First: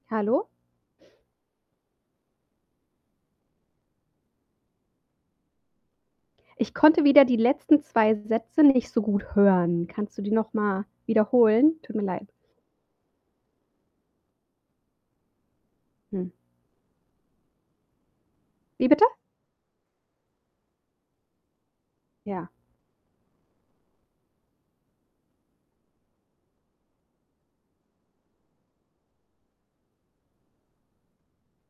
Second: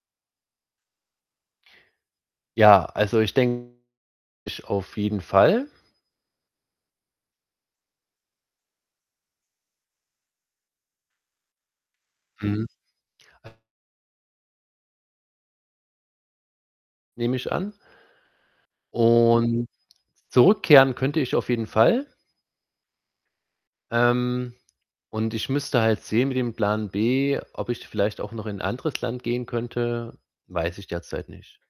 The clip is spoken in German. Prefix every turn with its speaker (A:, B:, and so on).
A: Hallo?
B: Ja, also ich den [unintelligible] auf jeden Fall.
A: Ich konnte wieder die letzten 2 Sätze nicht so gut hören, kannst du die noch mal wiederholen? Tut mir leid.
B: Mhm. Äh
A: Hm.
B: Nehme ich an
A: Wie bitte?
B: und zurückkehren könnte ich auf jeden Fall
A: Ja.
B: ähm, und ich müsste halt sehen mit dem Plan B. Ob ich vielleicht auch noch in 'n anderes Land gehen könnte, weiß ich derzeit nicht.